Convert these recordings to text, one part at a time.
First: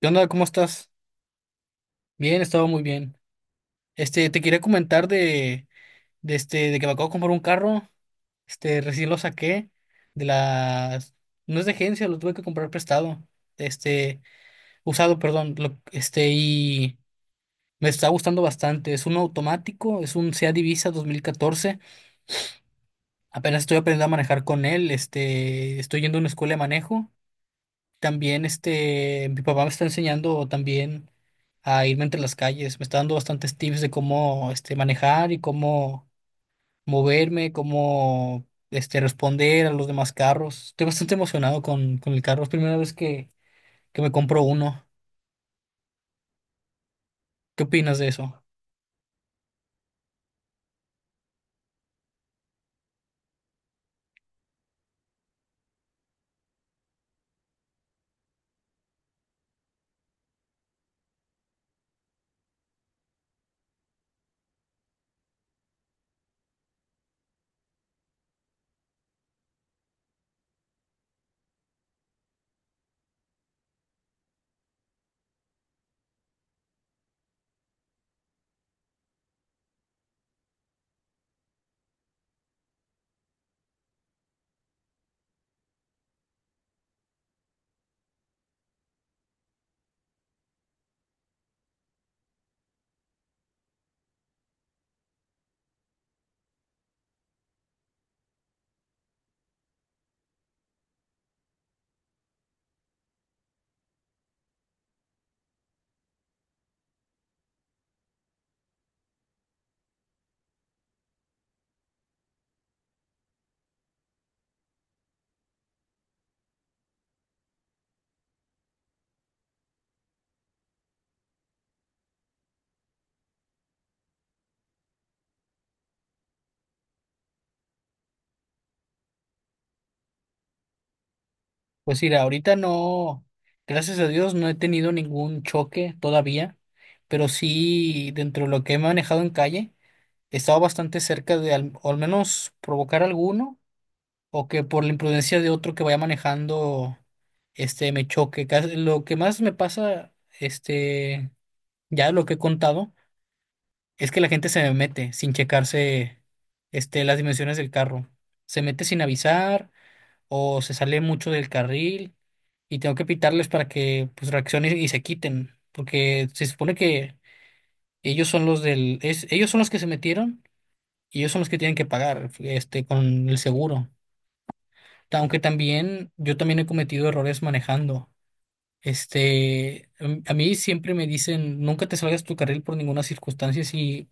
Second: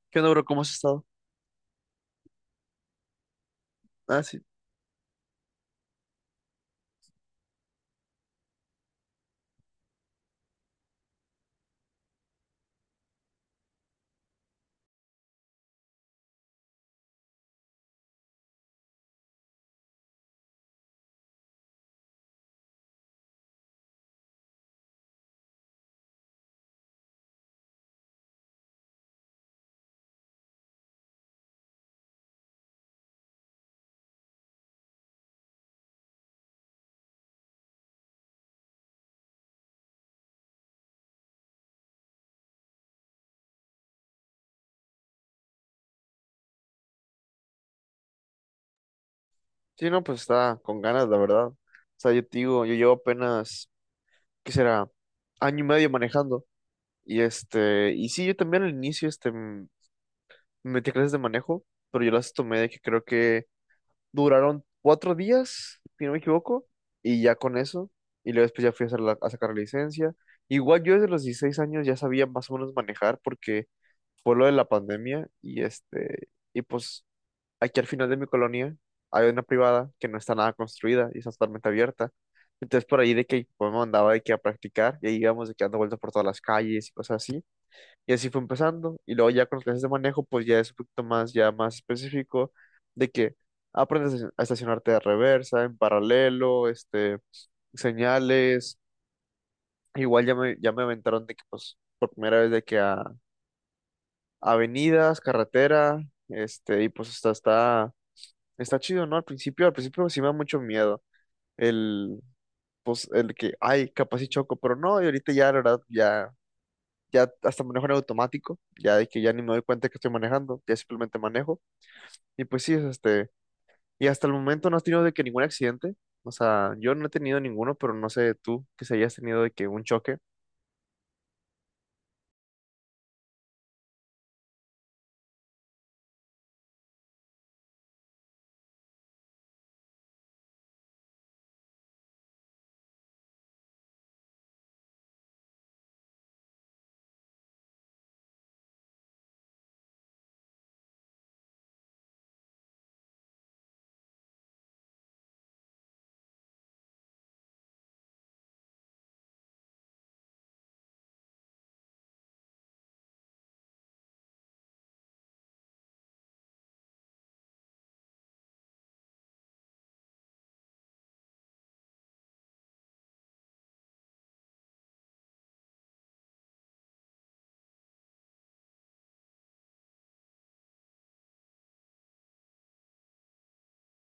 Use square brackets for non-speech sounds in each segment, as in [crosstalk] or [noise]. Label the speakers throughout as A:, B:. A: ¿Qué
B: ¿Qué
A: onda?
B: onda, bro?
A: ¿Cómo
B: ¿Cómo has
A: estás?
B: estado?
A: Bien, he estado muy bien.
B: Ah, sí.
A: Te quería comentar de que me acabo de comprar un carro. Recién lo saqué de las, no es de agencia, lo tuve que comprar prestado. Este, Usado, perdón. Y me está gustando bastante. Es un automático, es un Seat Ibiza 2014. Apenas estoy aprendiendo a manejar con él. Estoy yendo a una escuela de manejo. También, mi papá me está enseñando también a irme entre las calles. Me está dando bastantes tips de cómo, manejar y cómo moverme, cómo, responder a los demás carros. Estoy bastante emocionado con el carro. Es primera vez que me compro uno. ¿Qué opinas de eso?
B: Sí, no, pues está con ganas, la verdad. O sea, yo te digo, yo llevo apenas, ¿qué será? Año y medio manejando. Y sí, yo también al inicio, me metí a clases de manejo, pero yo las tomé de que creo que duraron 4 días, si no me equivoco, y ya con eso. Y luego después ya fui a, a sacar la licencia. Igual yo desde los 16 años ya sabía más o menos manejar porque fue lo de la pandemia y y pues aquí al final de mi colonia hay una privada que no está nada construida y está totalmente abierta. Entonces por ahí de que pues, me mandaba de que a practicar y ahí íbamos de que dando vueltas por todas las calles y cosas así. Y así fue empezando. Y luego ya con las clases de manejo pues ya es un poquito más, ya más específico de que aprendes a a estacionarte de reversa, en paralelo, señales. Igual ya me aventaron de que pues por primera vez de que a avenidas, carretera, y pues hasta está. Está chido, ¿no? Al principio sí me da mucho miedo el, pues, el que, ay, capaz y choco, pero no, y ahorita ya, la verdad, ya, ya hasta manejo en automático, ya de que ya ni me doy cuenta que estoy manejando, ya simplemente manejo, y pues sí, es y hasta el momento no has tenido de que ningún accidente, o sea, yo no he tenido ninguno, pero no sé tú que si hayas tenido de que un choque.
A: Pues mira, ahorita no, gracias a Dios no he tenido ningún choque todavía, pero sí, dentro de lo que he manejado en calle, he estado bastante cerca de o al menos provocar alguno, o que por la imprudencia de otro que vaya manejando, me choque. Lo que más me pasa, este, ya lo que he contado, es que la gente se me mete sin checarse, las dimensiones del carro. Se mete sin avisar o se sale mucho del carril y tengo que pitarles para que, pues, reaccionen y se quiten, porque se supone que ellos son ellos son los que se metieron y ellos son los que tienen que pagar, con el seguro. Aunque también yo también he cometido errores manejando. A mí siempre me dicen, nunca te salgas tu carril por ninguna circunstancia. Si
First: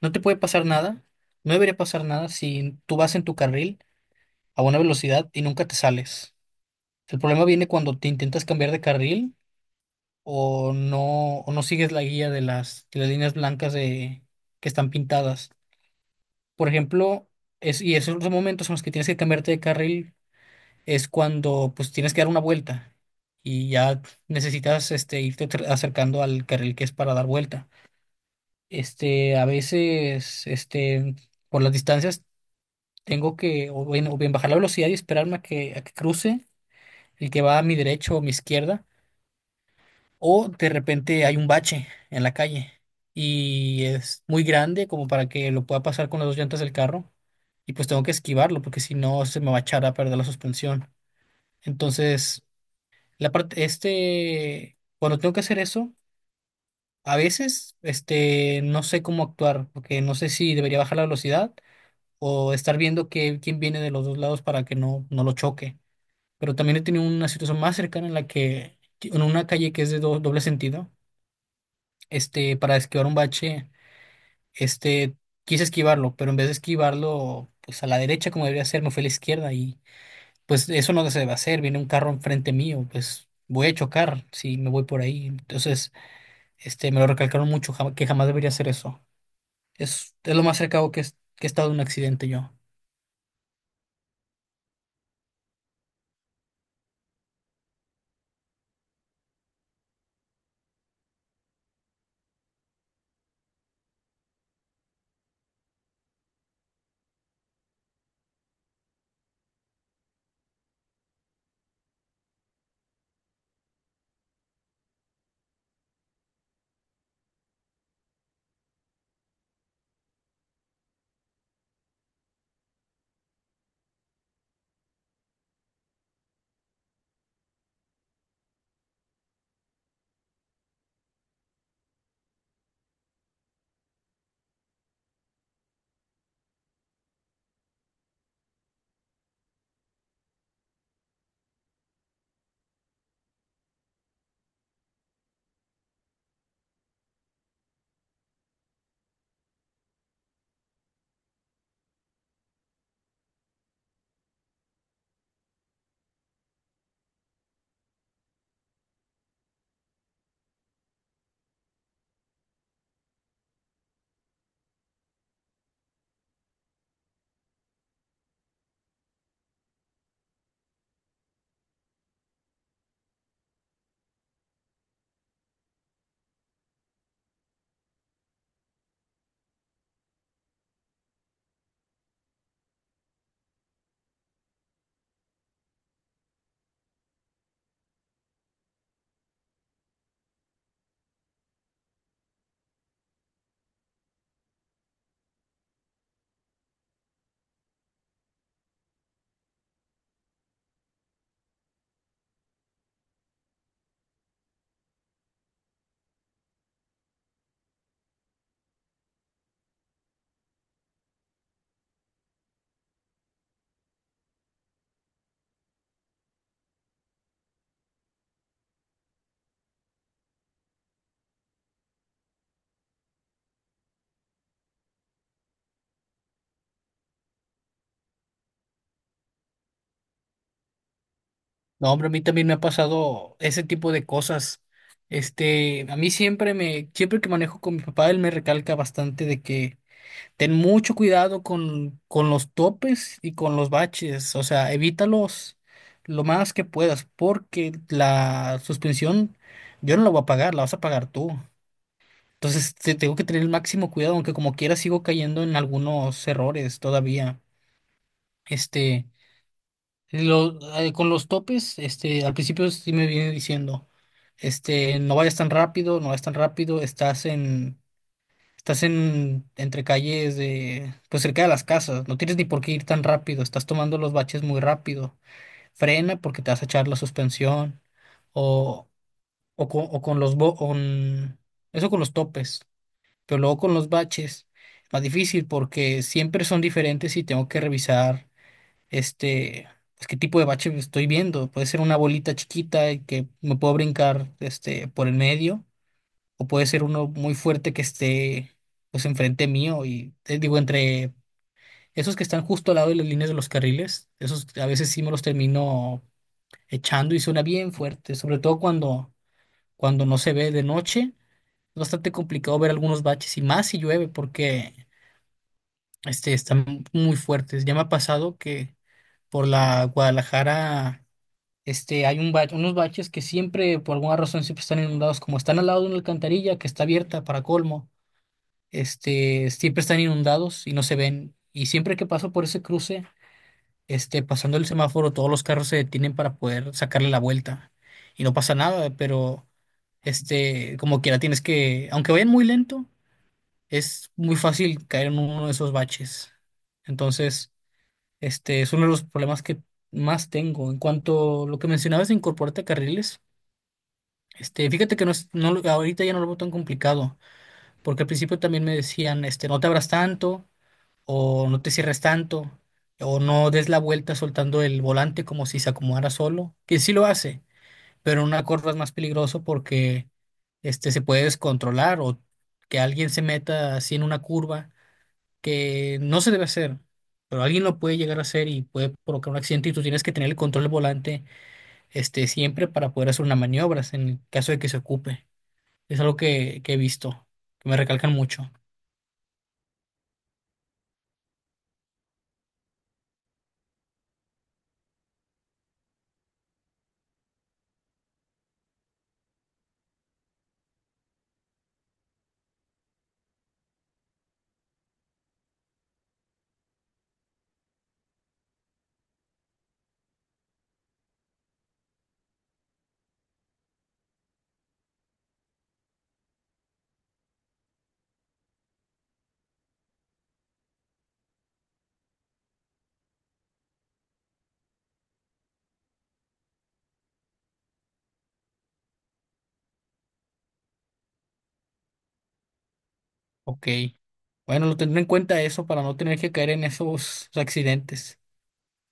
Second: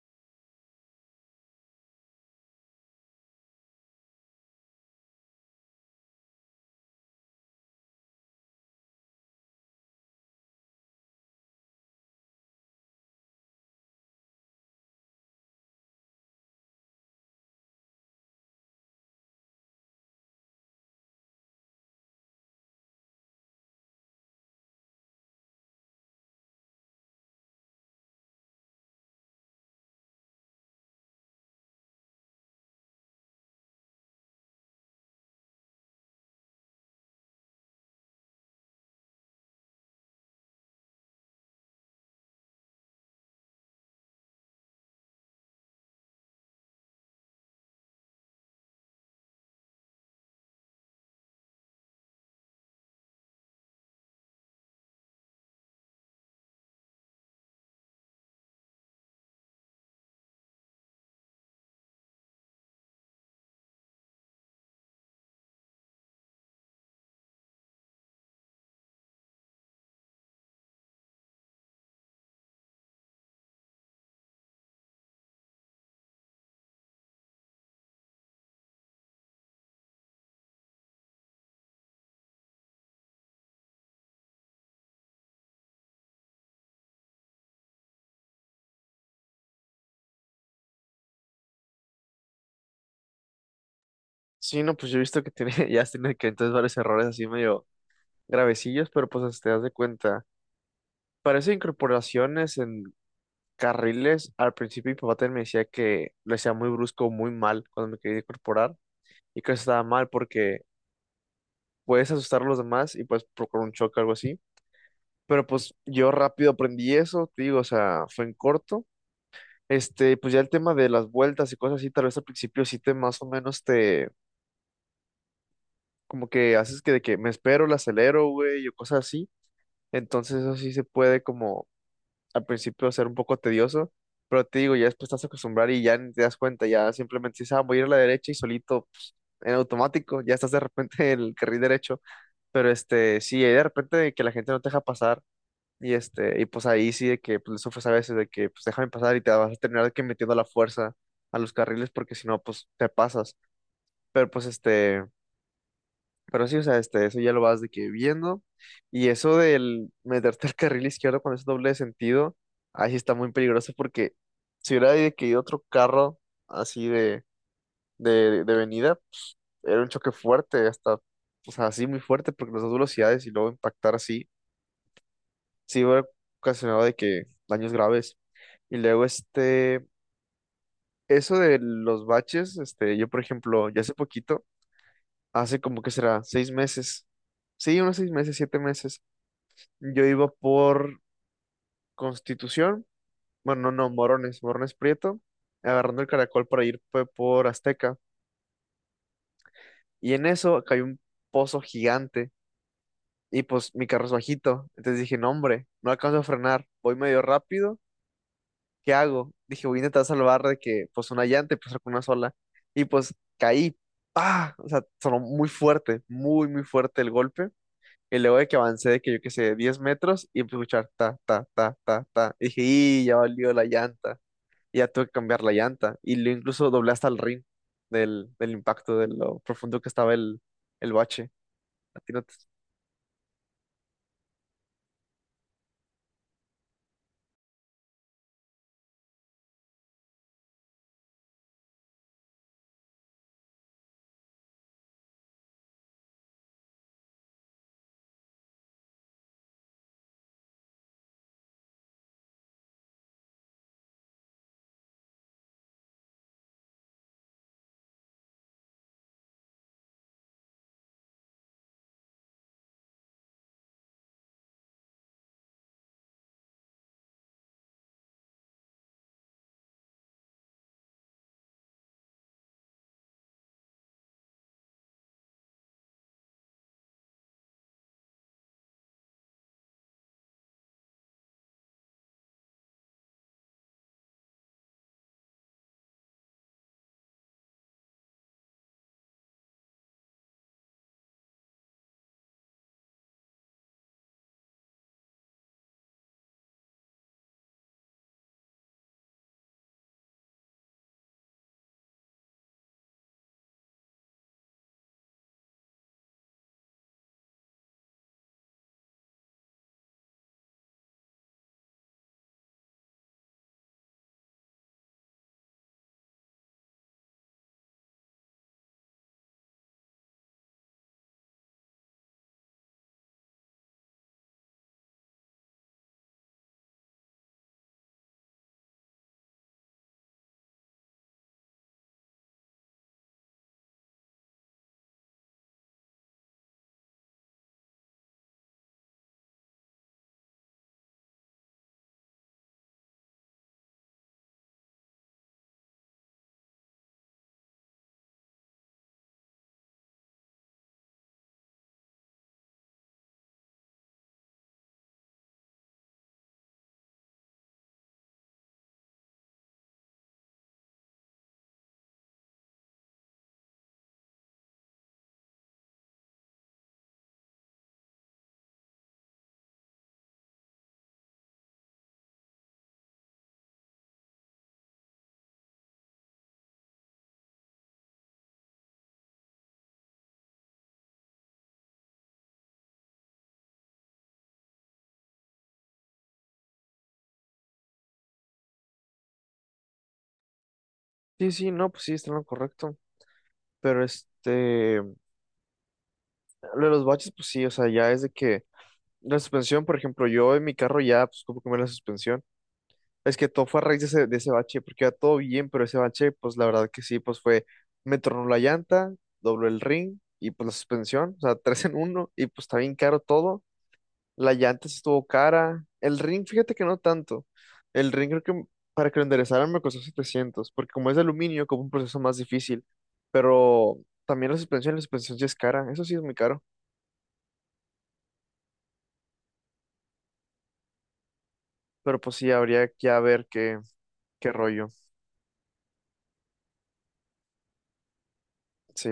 A: no te puede pasar nada, no debería pasar nada si tú vas en tu carril a buena velocidad y nunca te sales. El problema viene cuando te intentas cambiar de carril o no sigues la guía de las líneas blancas de, que están pintadas. Por ejemplo, y esos son los momentos en los que tienes que cambiarte de carril, es cuando pues tienes que dar una vuelta y ya necesitas, acercando al carril que es para dar vuelta. A veces, por las distancias tengo que o bien bajar la velocidad y esperarme a a que cruce el que va a mi derecha o mi izquierda, o de repente hay un bache en la calle y es muy grande como para que lo pueda pasar con las dos llantas del carro y pues tengo que esquivarlo porque si no se me va a echar a perder la suspensión. Entonces, la parte, cuando tengo que hacer eso, a veces, no sé cómo actuar, porque no sé si debería bajar la velocidad o estar viendo quién viene de los dos lados para que no lo choque. Pero también he tenido una situación más cercana en la que, en una calle que es de doble sentido, para esquivar un bache, este, quise esquivarlo, pero en vez de esquivarlo, pues a la derecha como debería ser, me fui a la izquierda y, pues eso no se debe hacer, viene un carro enfrente mío, pues voy a chocar si me voy por ahí. Entonces, me lo recalcaron mucho, que jamás debería hacer eso. Es lo más cercano que he estado de un accidente yo.
B: Sí, no, pues yo he visto que tiene, [laughs] ya has tenido que entonces varios errores así medio gravecillos, pero pues te das de cuenta. Parece incorporaciones en carriles. Al principio mi papá también me decía que lo hacía muy brusco, muy mal cuando me quería incorporar y que eso estaba mal porque puedes asustar a los demás y puedes provocar un choque o algo así. Pero pues yo rápido aprendí eso, te digo, o sea, fue en corto. Pues ya el tema de las vueltas y cosas así, tal vez al principio sí te más o menos te, como que haces que de que me espero, la acelero, güey, o cosas así. Entonces eso sí se puede como al principio va a ser un poco tedioso, pero te digo, ya después te vas a acostumbrar y ya ni te das cuenta, ya simplemente dices, ah, voy a ir a la derecha y solito, en automático, ya estás de repente [laughs] en el carril derecho, pero sí, hay de repente de que la gente no te deja pasar y y pues ahí sí de que pues, le sufres a veces de que pues déjame pasar y te vas a terminar de que metiendo la fuerza a los carriles porque si no, pues te pasas, pero pues. Pero sí, o sea, eso ya lo vas de que viendo. Y eso del meterte al carril izquierdo con ese doble de sentido, ahí sí está muy peligroso porque si hubiera de que ido otro carro así de venida, era un choque fuerte, hasta, o sea, así muy fuerte, porque las dos velocidades y luego impactar así, sí hubiera ocasionado de que daños graves. Y luego, eso de los baches, yo, por ejemplo, ya hace poquito, hace como que será 6 meses. Sí, unos 6 meses, 7 meses. Yo iba por Constitución, bueno, no, no, Morones, Morones Prieto, agarrando el caracol para ir por Azteca. Y en eso cayó un pozo gigante y pues mi carro es bajito. Entonces dije, no, hombre, no alcanzo a frenar, voy medio rápido, ¿qué hago? Dije, voy a intentar salvar de que pues una llanta y pues con una sola. Y pues caí, ah. O sea, sonó muy fuerte, muy, muy fuerte el golpe. Y luego de que avancé, de que yo qué sé, 10 metros y empecé a escuchar ta, ta, ta, ta, ta. Y dije, y ya valió la llanta. Y ya tuve que cambiar la llanta. Y lo incluso doblé hasta el rin del impacto, de lo profundo que estaba el bache.
A: No,
B: A
A: hombre, a
B: ti
A: mí
B: no te-
A: también me ha pasado ese tipo de cosas. A mí siempre me, siempre que manejo con mi papá, él me recalca bastante de que ten mucho cuidado con los topes y con los baches. O sea, evítalos lo más que puedas, porque la suspensión yo no la voy a pagar, la vas a pagar tú. Entonces, tengo que tener el máximo cuidado, aunque como quiera sigo cayendo en algunos errores todavía. Este, con los topes, al principio sí me viene diciendo, no vayas tan rápido, no vayas tan rápido, estás en, entre calles de, pues cerca de las casas, no tienes ni por qué ir tan rápido, estás tomando los baches muy rápido, frena porque te vas a echar la suspensión, o, o con los, eso con los topes. Pero luego con los baches es más difícil porque siempre son diferentes y tengo que revisar, este, pues, qué tipo de bache estoy viendo. Puede ser una bolita chiquita y que me puedo brincar, por el medio, o puede ser uno muy fuerte que esté pues enfrente mío y digo, entre esos que están justo al lado de las líneas de los carriles, esos a veces sí me los termino echando y suena bien fuerte, sobre todo cuando no se ve de noche. Es bastante complicado ver algunos baches y más si llueve porque están muy fuertes. Ya me ha pasado que por la Guadalajara, hay un unos baches que siempre, por alguna razón, siempre están inundados, como están al lado de una alcantarilla que está abierta para colmo, siempre están inundados y no se ven. Y siempre que paso por ese cruce, pasando el semáforo, todos los carros se detienen para poder sacarle la vuelta. Y no pasa nada, pero como quiera, tienes que, aunque vayan muy lento, es muy fácil caer en uno de esos baches. Entonces, este es uno de los problemas que más tengo. En cuanto a lo que mencionabas de incorporarte a carriles, fíjate que no es, no, lo- ahorita ya no lo veo tan complicado, porque al principio también me decían, no te abras tanto, o no te cierres tanto, o no des la vuelta soltando el volante como si se acomodara solo, que sí lo hace, pero en una curva es más peligroso porque, se puede descontrolar o que alguien se meta así en una curva, que no se debe hacer, pero alguien lo puede llegar a hacer y puede provocar un accidente, y tú tienes que tener el control del volante, siempre para poder hacer una maniobra en el caso de que se ocupe. Es algo que he visto, que me recalcan mucho.
B: Sí, sí, no, pues sí, está en lo correcto. Pero lo de los baches, pues sí, o sea, ya es de que la suspensión, por ejemplo, yo en mi carro ya, pues como cambié la suspensión. Es que todo fue a raíz de ese bache, porque iba todo bien, pero ese bache, pues la verdad que sí, pues fue, me tornó la llanta, dobló el ring y pues la suspensión, o sea, [laughs] tres en uno, y pues está bien caro todo. La llanta sí estuvo cara. El ring, fíjate que no tanto. El ring creo que para que lo enderezaran me costó 700, porque como es de aluminio, como un proceso más difícil. Pero también la suspensión sí es cara. Eso sí es muy caro. Pero pues sí, habría que a ver qué,
A: Ok.
B: qué
A: Bueno,
B: rollo.
A: lo tendré en cuenta eso para no tener que caer en esos accidentes.
B: Sí.